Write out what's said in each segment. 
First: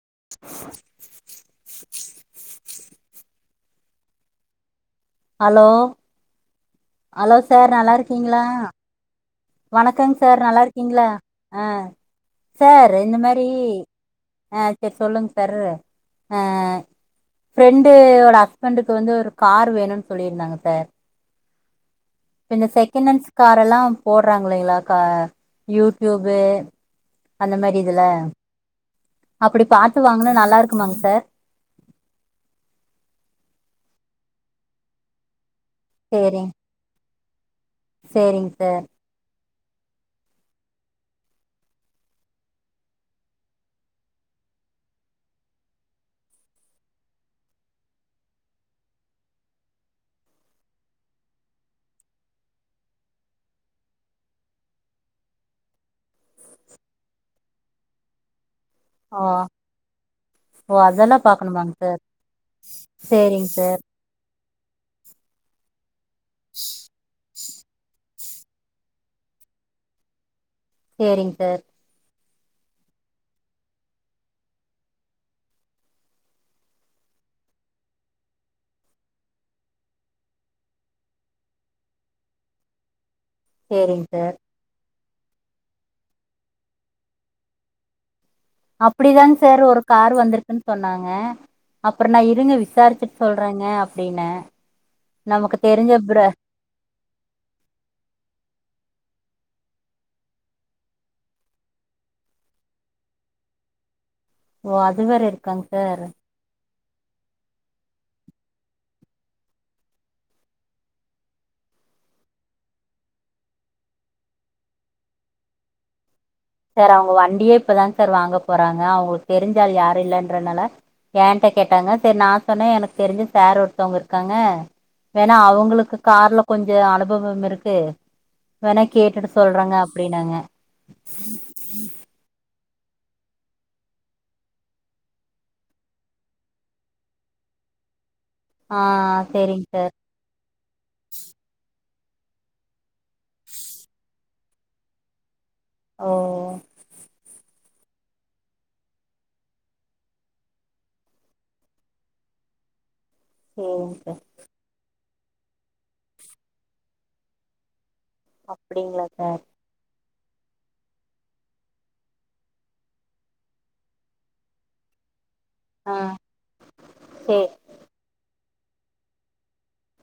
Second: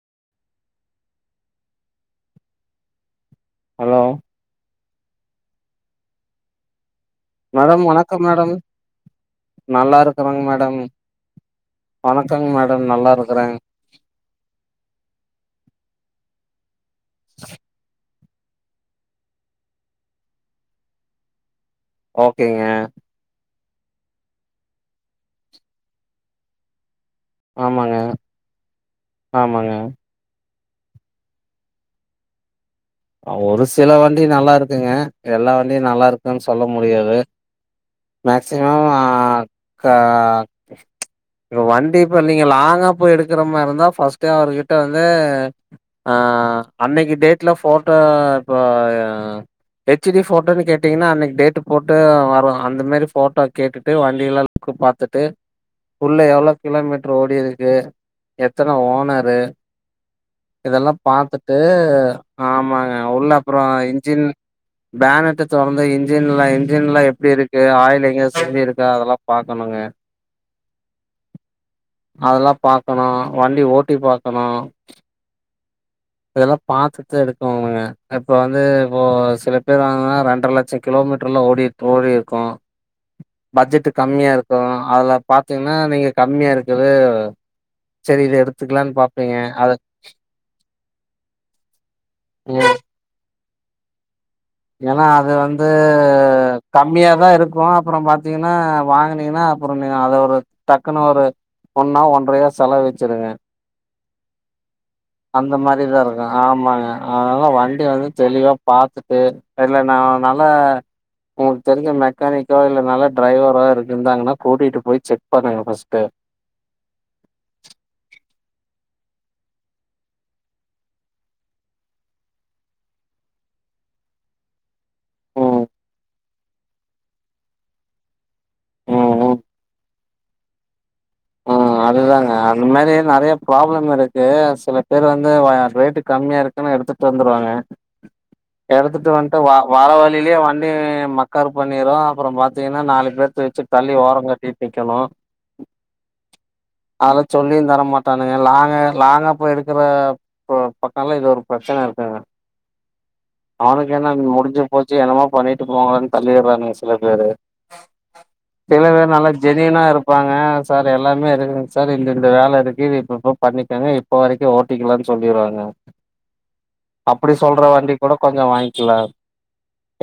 [inaudible] Hello hello hello sir madam நல்லா வணக்கம் இருக்கீங்களா மேடம் நல்லா வணக்கங் சார் இருக்கறேங்க நல்லா மேடம் இருக்கீங்களா ஆ வணக்கங்க மேடம் சார் நல்லா இந்த மாரி இருக்கறேன் ஆ சேரி சொல்லுங்க சர்ரு ஆ ஃப்ரெண்டு ஹஸ்பண்டக்கு வந்து ஒரு கார் வேணும்னு சொல்லியிருந்தாங்க சார் ஓகேங்க இந்த செகண்டன்ஸ் கார் எல்லா போடுறாங்களே இல்லக்கா யூடியூபு அந்த மாரி ஆமாங்க இதுல அப்டி ஆமாங்க பாத்து வாங்குனா நல்லா இருக் இருக்குமாங்க சார் ஒரு சில வண்டி நல்லா இருக்குங்க எல்லா வண்டி நல்லா இருக்குன்னு சேரிங் சொல்ல முடியாது சேரிங் சார் மேக்சிமம் ஆ கா வண்டி இப்ப நீங்க லாங்கா போய் எடுக்கிற மாரி இருந்தா ஃபர்ஸ்டே அவர்கிட்ட வந்து ஆ அன்னைக்கு டேட்ல போ ட்டோ இப்போ ஹெச்டி போட்டோன்னு கேட்டீங்கன்னா அன்னைக்கு டேட்டு போட்டு வரும் அந்த மாரி போட்டோ கேட்டுட்டு வண்டில எல்லா லுக் பாத்துட்டு உள்ள எவ்ளோ கிலோமீட்டர் ஓடிருக்கு எத்தன ஓ ஓனர்ரு ஓ இதெல்லாம் அதெல்லா பாத்துட்டு பாக்கணுமாங்க சார் ஆமாங்க உள்ள சேரிங் அப்றோ சார் இன்ஜின் பேனட்டா தொரந்தா இன்ஜீன்லா இன்ஜின் எல்லா எப்டி இருக்கு ஆயில் எங்க அ சிந்தி இருக்கா அது எல்லா பாக்கணும்ங்க சேரிங் சார். அதெல்லா பாக்கணு வண்டி ஓட்டி பாக்கணு. இதெல்லா பாத்துட்டுதா எடுக்கோணுங்க இப்ப வந்து இப்போ சில பேர் வாங்குனா ரெண்டர லட்சோ கிலோமீட்டர்லா ஓடி ஓடிருக்கு பட்ஜெட்டு சேரிங் சார் கம்மியா இருக்கு அதுல பாத்தீங்கன்னா நீங்க கம்மியா இருக்குது சரி இத எடுத்துக்கலான்னு அப்பிடிதாங் பாப்பீங்க சார் அது ஒரு கார் வந்திருக்குன் சொன்னாங்க. அப்றோ நா இருங்க ம் விசாரிச்சிட் சொல் றேங்க அப்டின்னே. ஏன்னா அது நமக்கு வந்து தெரிஞ்ச பிர கம்மியாதா இருக்கு அப்பற பாத்தீங்கன்னா வாங்குனீங்கன்னா அப்புற நீ அத ஒரு டக்குன்னு ஒரு ஒண்ணோ ஒன்ரையோ செலவு வெச்சுருங்க. ஓ அது வேற அந்த இருக்காங்க மாரிதா சார் இருக்கு ஆமாங்க. அதனால வண்டி வந்து தெளிவா பாத்துட்டு இல்லனா நல்ல உங்களுக்கு தெரிஞ்ச மெக்கானிக்கோ இல்ல நல்ல டிரைவரோ இருக் இருந்தாங்கன்னா கூட்டிட்டு போய் செக் பண்ணுங்க ஃபஸ்ட்டு. சார் அவங்க வண்டியே இப்பதாங்க சார் வாங்க போறாங்க அவங்களுக்கு தெரிஞ்ச ஆள் யாரு இல்லன்றனால ஏன்ட்ட கேட்டாங்க செரி நா சொன்னே எனக்கு தெரிஞ்ச சார் ஒருத்தவங்க இருக்காங்க ஏன்னா ம் அவங்களுக்கு கார்ல கொஞ்ச அனுபவோ இருக்கு வேண்ணா ம் கேட்டுட்டு ம் சொல்றங்க அப்டின்னங்க. உம் [inaudible] ஆ அதுதாங்க இந்த மாரி நெறைய ப்ராப்ளம் இருக்கு சில பேர் வந்து ஆ ரேட்டு கம்மியா இருக்குன்னு எடுத்துட்டு வந்துருவாங்க. ஆ எடுத்துட்டு வந்துட்டு வ சேரிங்க சார் வர வழியிலேயே வண்டி மக்கர் பண்ணிரு அப்புறம் பாத்தீங்கன்னா நாலு பேர்த்த வச்சு தள்ளி ஓரங் கட்டிட் நிக்கணு. ஓ அத சொல்லியு தர மாட்டானுக லாங்கா லாங்கா போய் எடுக்கிற ப பக்கம்லா இது ஒரு பிரச்சன இருக்குங்க. அவனுக்கு சேரிங்க என்ன சார் இனி முடிஞ்சு போச் சு என்னமோ பண்ணிட்டு போங்கனு தள்ளிடுறானுக சில பேரு சில அப்டிங்களா பேர் நல்லா சார் ஜென்யூனா இரு ப்பாங்க சார் எல்லா மே இருக்குங் சார் இந்த இந்த வேல இருக்கு இது இப்ப இப்ப பண்ணிக்கங்க இப்ப வரைக்கு ஓட்டிக்கலான்னு சொல்லிருவாங் க. ஆ அப்பிடி சேரி சொல்ற வண்டி கூட கொஞ்ச வாங்க் கிலா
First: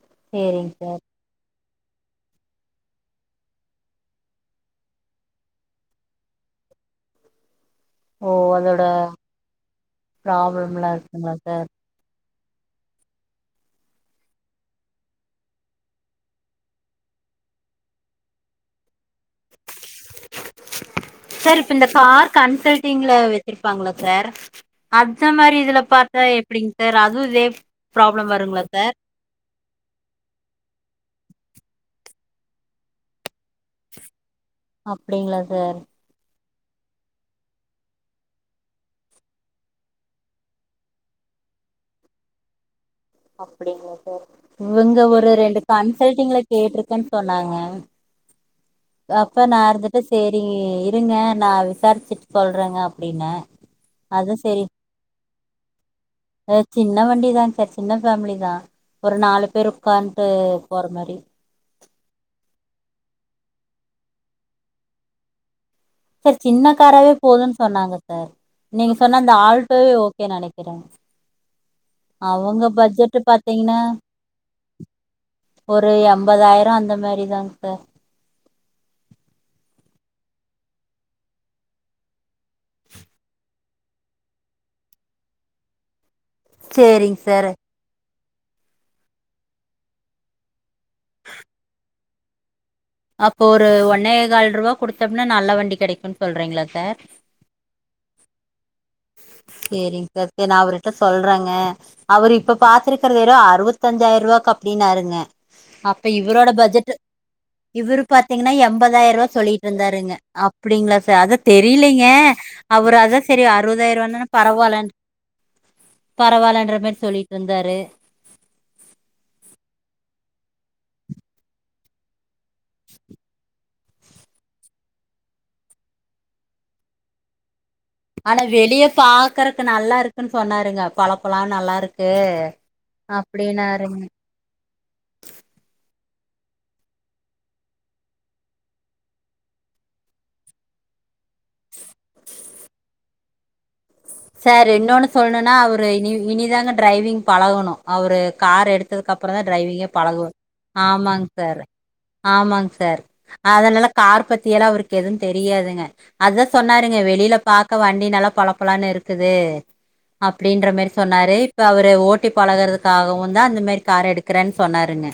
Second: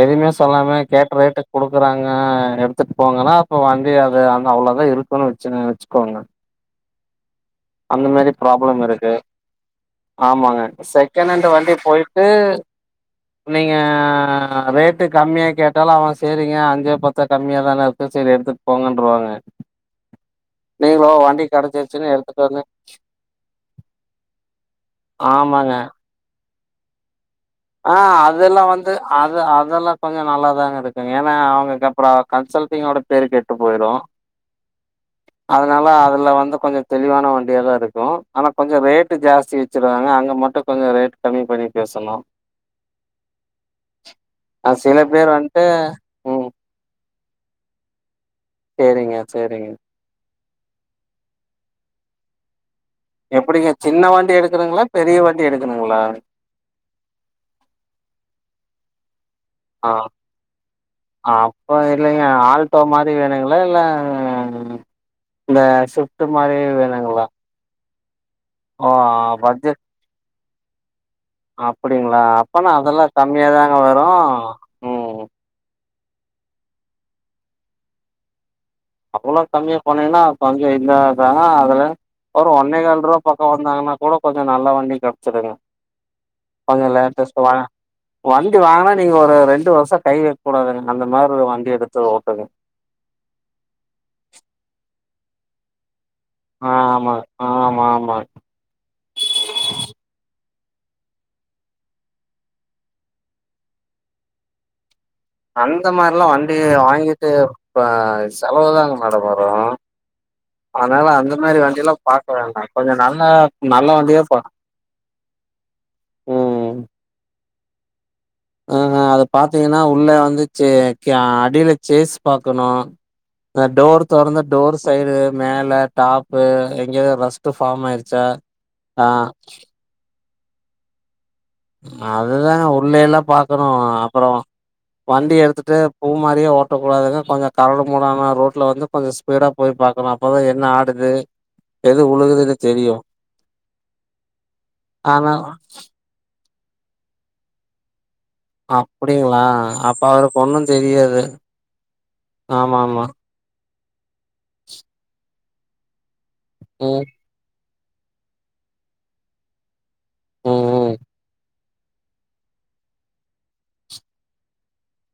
எதுமே சேரிங்க சொல்லாம சார் கேட்ட ரேட்டுக் குடுக்குறாங்க எடுத்துட்டு போங்கன்னா அப்ப வண்டி அது வந்து அவ்ளோதா இருக்குன்னு வச்சுனு வச் சுக்கோங்க அந்த மாரி ஓ ப்ராப்ளம் அதோட இருக்கு. ஆமாங்க ப்ராப்ளம்லா இருக்குங்களா செக்கனண்டு சார் வண்டி போயி க்கு நீங்க ரேட்டு கம்மியா கேட்டாலு அவங்க சேரிங்க அஞ்சோ பத்தோ கம்மியாதான இருக்கு செரி எடுத்துட்டு போங்கன்ருவாங்க. சார் இப்ப இந்த கார் எடுத்துட்டு வந்து கன்சல்டிங்ல வச்சிருப்பாங்கல்ல சார் அந்த மாரி ஆமாங்க இதுல பாத்தா எப் எப்டிங்க சார் அதுவு இதே ஆ ப்ராப்ளம் வருங்களா அதெல்லா சார் வந்து அது அதெல்லா கொஞ்ச நல்லாதாங்க இருக்கு ஏன்னா அவங்களுக்கு அப்றோ கன்சல்டிங்கோட பேரு கெட்டு போயிரு அப்டிங்களா சார் அதனால அதுல வந்து கொஞ்ச தெளிவான வண்டியாதா இருக்கு. ஆனா கொஞ்ச ரேட்டு ஜாஸ்தி வச்சிருவாங்க அங்க மட்டு கொஞ்ச ரேட் கம்மி பண்ணி பேசணு. அப்டிங்களா சார் அ சில இவங்க பேர் ஒரு ரெண்டு வந்துட்டு கன்சல்ட்டிங்ல ம் கேட்ருக்கேன்னு சொன்னாங்க சரிங்க, அப்ப நா சரிங்க. இருந்துட்டு சே ரி இருங்க நா விசாரிச்சுட்டு சொல்றேங்க அ எப்பிடிங்க சின்ன வண்டி எடுக்குணுங்களா பெரிய வண் டி எடுக்கணுங்களா? அ சின்ன வண்டிதா சார் சின்ன ஃபேமிலிதா. ஒரு நாலு பேர் ஆ உட்கான்ட்டு போற மாரி ஆ அப்ப இல்லைங்க ஆல் டோ மாரி வேணுங்ளா இல்ல இந்த ஸ்விஃப்ட் சார் மாரி சின்ன காராவே வேணுங்களா? போதுன்னு சொன்னாங்க சார் ஓ நீங்க சொன்ன அந்த ஆல்ட்டோவே ஓகே நெனைக் கிறே அப்டிங்களா அப்பனா அதெல்லா கம்மியாதாங்க பாத்தீங்கன்னா வரு ம் ஒரு எம்பதாயிரோ அந்த மாரிதாங் சார். அவ்ளோ கம்மியா போனீங்கன்னா கொஞ்சோ இதாதாங்க அதுல ஒரு ஒன்னே கால் ரூவா பக்கோ வந்தாங்கன்னா கூட கொஞ்சோ நல்ல வண்டி கெடச்சிடுங்க. கொஞ்ச சேரிங் லேட்டஸ்ட் சார் மா வண்டி வாங்குனா நீங்க ஒரு ரெண்டு வருஷோ கை வைக்க கூடாதுங்க அந்த மாரி ஒரு வண்டி எடுத்து ஓட்டுங்க. அப்போ ஒரு ஒன்னே கால் ரூவா குடுத்தம்னா நல்ல வண்டி கெடைக்குன் சொல்றீங்களா ஆ சார் ஆமா ஆமா ஆமா சேரிங் சார். சேரி நா அவருகிட்ட சொல்றேங்க அவரு இப்ப பாத்துருக்குறது வெறு அறுவத்தஞ்சாயிரூவாக்கு அப்டின்னாருங்க. அந்த அப்ப மாரில்லா இவரோட வண்டி பட்ஜெட் வாங்கிட்டு இப்ப இவரு பாத்தீங்கனா செலவுதாங்க எம்பதாயர்ரூவா மேடம் வரு சொல்லிட்ருந்தாருங்க அப்டிங்களா அதனால சார் அந்த அத மாரி வண்டிலா தெரியலீங்க பாக்க வேண்டா கொஞ்சோ அவரு அதா நல்ல செரி நல்ல அறுபதாயர்ரூவானா வண்டியா பா பரவால்லன் பரவால்லன்ற மாரி சொல்லிட் ருந்தாரு ஆ ஆ அத பாத்தீங்கன்னா உள்ள வந்து சே க அடியில சேஸ் பாக்கணு அ டோர் தொறந்து டோர் சைடு மேல டாப்பு எங்கயாது ரஸ்ட்டு ஆனா வெளிய பாக்கறக்கு நல்லா இருக் குன்னு சொன்னாருங்க பள அதுதாங்க உள்ள எல்லா பாக்கணு அப்டின்னாருங்க அப்புறோ வண்டி எடுத்துட்டு பூ மாரியே ஓட்டக்கூடாதுங்க கொஞ்ச கரடு முரடான ரோட்ல வந்து கொஞ்ச ஸ்பீடா போய் பாக்கணு அப்பதா என்ன ஆடுது எது உழுகுதுனு தெரியு சார் இன்னொன்னு சொல்லணுன்னா அவரு இனி இனிதாங்க டிரைவிங் பழகணு அவரு கார் எடுத்ததுக்கு அப்புறம்தா அப்படிங்களா டிரைவிங்கே அப்ப பழகு அவருக்கு ஒண்ணும் தெரியாது ஆமாங் சார் ஆமாங் ஆமா சார் ஆமா அதனால கார் பத்தியெல்லா அவருக்கு எதுவு தெரியாதுங்க. அதா சொன்னாருங்க ம் வெளியில பா க்க வண்டி நல்லா பளபளான்னு இரு க்குது ம் அப்டின்ற மாரி ம் சொன்னாரு இப்ப அவரு ஓட்டி பழகுறதுக்காகவுந்தா அந்த மாரி கார் எடுக்கறேன்னு சொன்னாருங்க.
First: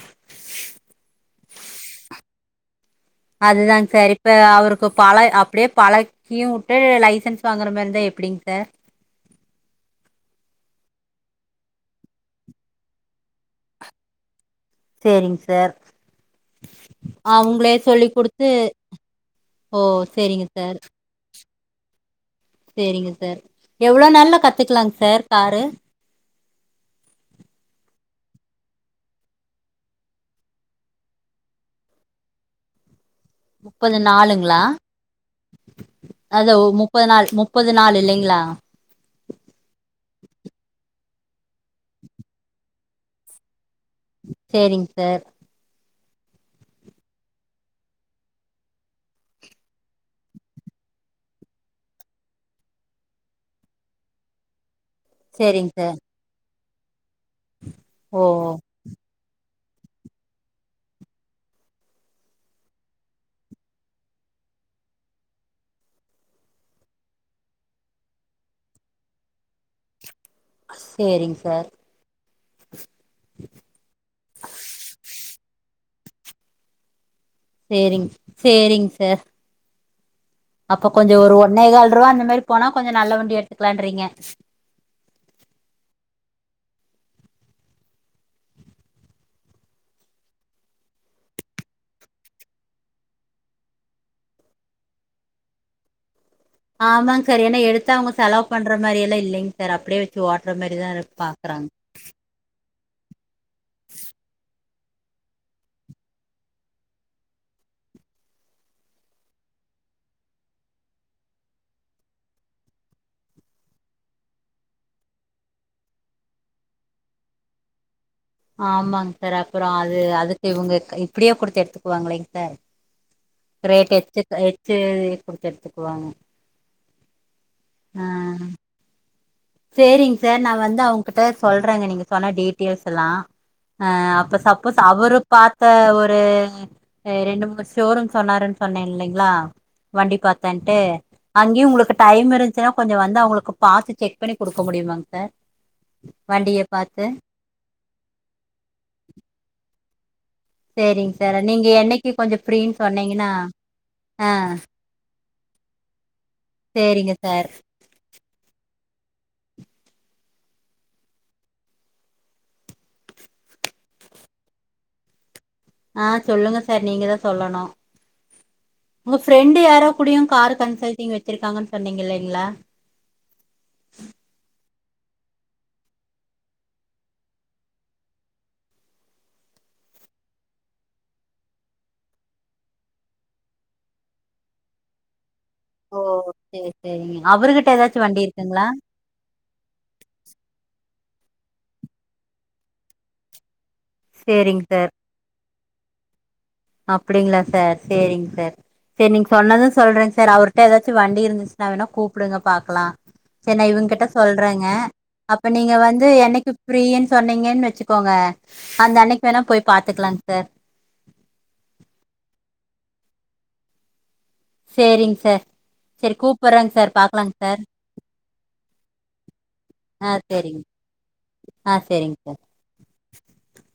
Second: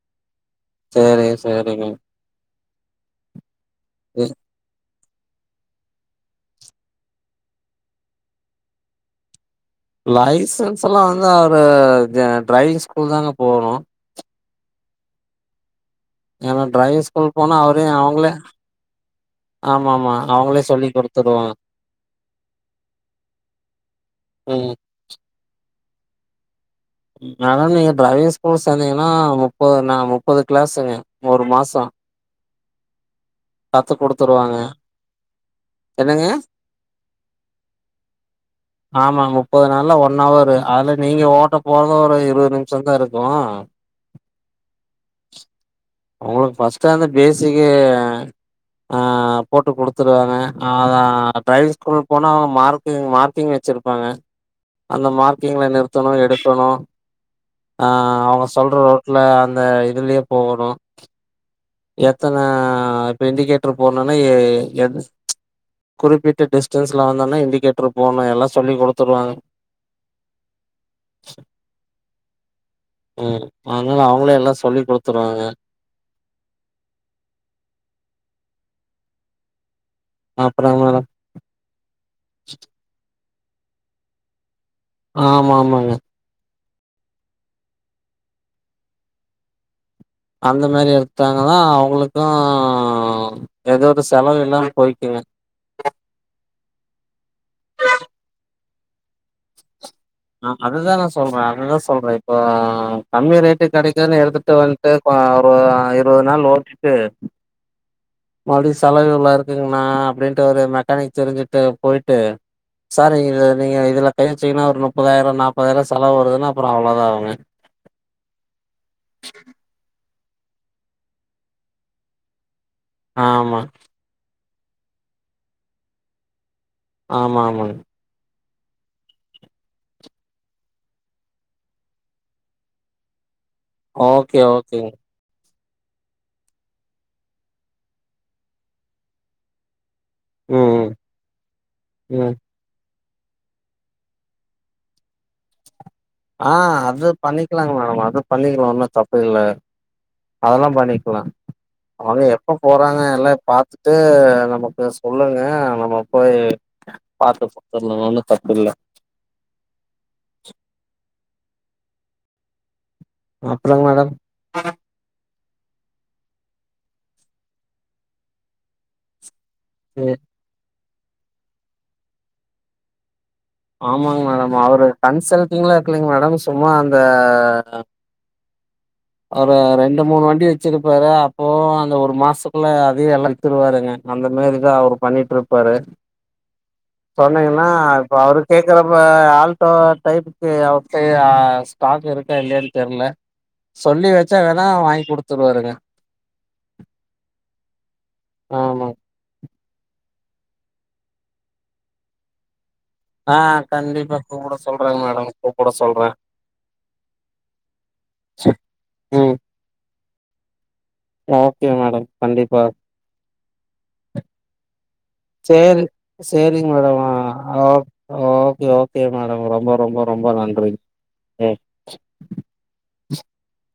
சரி சரிங்க அதுதாங் சார் இப்ப அவரு இப்ப பழ அப்டியே பழக்கியு வுட்டு லைசன்ஸ் வாங்குற மாரி இருந்தா எப்டிங் சார்? லைசன்ஸ்லா வந்து அவரு து டிரைவிங் ஸ்கூல்தாங்க போகணு சேரிங் சார் ஏன்னா டிரைவிங் ஸ்கூல் போனா அவங்களே அவரையு சொல்லி அவங்களே குடுத்து ஓ ஆமா ஆமா சேரிங்க சார் அவங்களே சொல்லி் குடுத்துடுவாங்க. சேரிங்க சார். எவ்ளோ நல்லா ம். கத்துக்கலாங் சார் காரு? மேடம் நீங்க டிரைவிங் ஸ்கூல் சேந்தீங்கன்னா முப்பது ந முப்பது கிளாஸ்ங்க ஒரு மாசோ கத்து முப்பது குடுத்துருவாங்க. நாளுங்களா என்னங்க? அது மு ப்பது நாள் முப்பது நாள் இல்லைங்களா? ஆமா முப்பது நாள்ல ஒன் அவரு அதுல நீங்க ஓட்டப் போறது ஒரு இருவது நிமிஷந்தா இருக்கு சேரிங் சார் அவுங்களுக்கு ஃபஸ்ட்டு அந்த பேசக்கி ஆ போட்டு குடுத்துருவாங்க அது ஆ ட்ரைவிங் ஸ்கூல் போனா அவங்க மார்க்கிங் மார்க்கிங் வச்சிருப்பாங்க அந்த மார்க்கிங்ல சேரிங் சார் நிறுத்தணு எடுக்கணு ஓ ஆஹ் அவங்க சொல்ற ரோட் ல அந்த இதுலயே போகணு எத்தன இப்ப இண்டிகேட்டரு போடனுன்னா எ எந் குறிப்பிட்ட டிஸ்டன்ஸ்ல வந்தோன்னே இண்டிகேட்டரு போட்ணு எல்லா சொல்லி குடுத்துருவாங்க. சேரிங் சார் ம் அதனால அவங்களே எல்லா சொல்லிக் குடுத்துருவாங்க. சேரிங் சேரிங் சார். அப்புறோ அப்ப மேடம் கொஞ்ச ஒரு ஒன்னேகால் ரூவா அந்த மாரி போனா கொஞ்ச நல்ல வண்டி எடு த்துக்கலான்றீங்க ஆமா ஆமாங்க. அந்த மாரி எடுத்தாங்னாதா அவங்களுக்கு எதாவது செலவு இல்லாம போய்க்குங்க. ஆமாங்க சார் ஏன்னா எடுத்து அவங்க செலவு பண்ற மாரி எல்லா இல்லைங் சார் அப்டியே வச் ஆ அதுதாங்க சொல்றே அதுதா சொல்றே இப்போ ஆ கம்மி ரேட் டுக்கு கெடைக்குதுன்னு எடுத்துட்டு வந் துட்டு இப்ப ஒரு இருவது நாள் ஓட்டிட்டு மறுபடியு செலவு இவ்ளோ இருக்குங்ண்ணா அப்டின்ட்டு ஒரு மெக்கானிக் தெரிஞ்சுட்டு போயிட்டு சார் இது நீங்க இதுல கை வச்சீங்கன்னா ஒரு நுப்பதாயிரோ நாப்பதாயர்ரூவா செலவு வருதுன்னா அப்புறோ அவ்வளவுதா அவுங்க. ஆமாங்க சார் அப்றோ அது அது இவங்க க இப்டியே குடுத்து எடுத்துக்குவாங்களேங் சார். ஆமா ரேட் எச்சு க எச் சு குடுத்து எடுத்துக்குவாங்க. ஆமா ஆமாங் ஆ சேரிங் சார் நா வந்து அவங்ககிட்ட சொல்றேங்க நீங்க சொன்ன டீட்டெய்ல்ஸ் எல்லா. ஆ அப்ப ஓகே சப்போஸ் ஓகேங்க அவரு பா த்த ஒரு ஆ ரெண்டு மூணு ஷோரூம் சொன்னாருன்னு சொன்னே இல்லைங்களா வண்டி ம் பாத்தன்ட்டு அங்கயு உங்களுக்கு ம் டைம் ம் இருந்துச்சுனா கொஞ்ச வ ந்து அவங்களுக்கு பாத்து செக் பண்ணி குடுக்க முடியுமாங் சார்? ஆ வண்டிய பாத்து அது பண்ணிக்கலாங்க மேடம் அது பண்ணிக்கலா ஒண்ணு தப்பு இல்ல. அதெல்லா சேரிங்க பண்ணிக்கலா சார் நீங்க என்னைக்கு அவங்க கொஞ்ச எப்ப ஃப்ரீன்னு போறாங்க சொன்னீங்கன்னா எல்லா பாத்துட்டு ஆ நமக்கு சொ ல்லுங்க நம்ம போயி சேரிங்க பாத்து சார் குடுத்தரலா அதுல ஒண்ணு தப்பு இல்ல. [inaudible] அப்பறங்க மேடம்? ஆ சொல்லுங்க சார் நீங்கதா சொல்லணு. உங்க ஃப்ரெண்டு யாரோ ம் கூடயு காரு கன்சல் டிங் வச்சிருக்காங்கன்னு சொன்னீங்க இல்லைங்களா? ஆமாங்க மேடம் அவரு கன்சல்ட்டிங்லா வக்கலைங்க மேடம் சும்மா அந்த ஒரு ரெண்டு மூணு வண்டி வச்சிருப்பாரு அப்போவு அந்த ஒரு மாசக்குள்ள அதையு எல்லா வித்துருவாருங்க அந்த மாரிதா அவரு பண்ணிட்டுருப் ஓ சேரி சேரிங்க அவருகிட்ட ஏதாச்சு வண்டி இருக்குங் கேக்கறப்ப ஆல்டோ டைப்புக்கு அவர் ட்டயு ஆ ஸ்டாக் இருக்கா இல்லயான்னு தெர்ல. சொல்லி வச்சா வேண்ணா வாங்கி குடுத்துருவாருங்க. அப்படிங்களா சார் சேரிங் சார் ஆமா சேரி நீங்க சொன்னது சொல்றேங்க சார் அவர்ட்ட எதாச்சு வண்டி இருந்துச்சுன்னா வேண்ணா கூப்டுங்க பா க்கலா ஆ சேரி இவங்ககிட்ட கண்டிப்பா கூப்ட சொல்றேங்க மேடம் அப்ப கூப்ட நீங்க சொல்றே வந்து என்னைக்கு ஃப்ரீன்னு சொன்னீங்கன்னு வச்சுக்கோங்க அந்த அன்னக்கி ம் வேண்ணா போய் பாத்துக்கலாங் சார் ஓகே மேடம் கண்டிப்பா. சேரிங் சார் சேரி சேரிங்க கூப்பறேங்க சார் மேடம் ஆ பாக்கலாங் sir okay okay okay madam ரொம்ப ரொம்ப ஆ ரொம்ப சேரிங்க நன்றிங் ஆ சேரிங்க சார் சேரி [inaudible]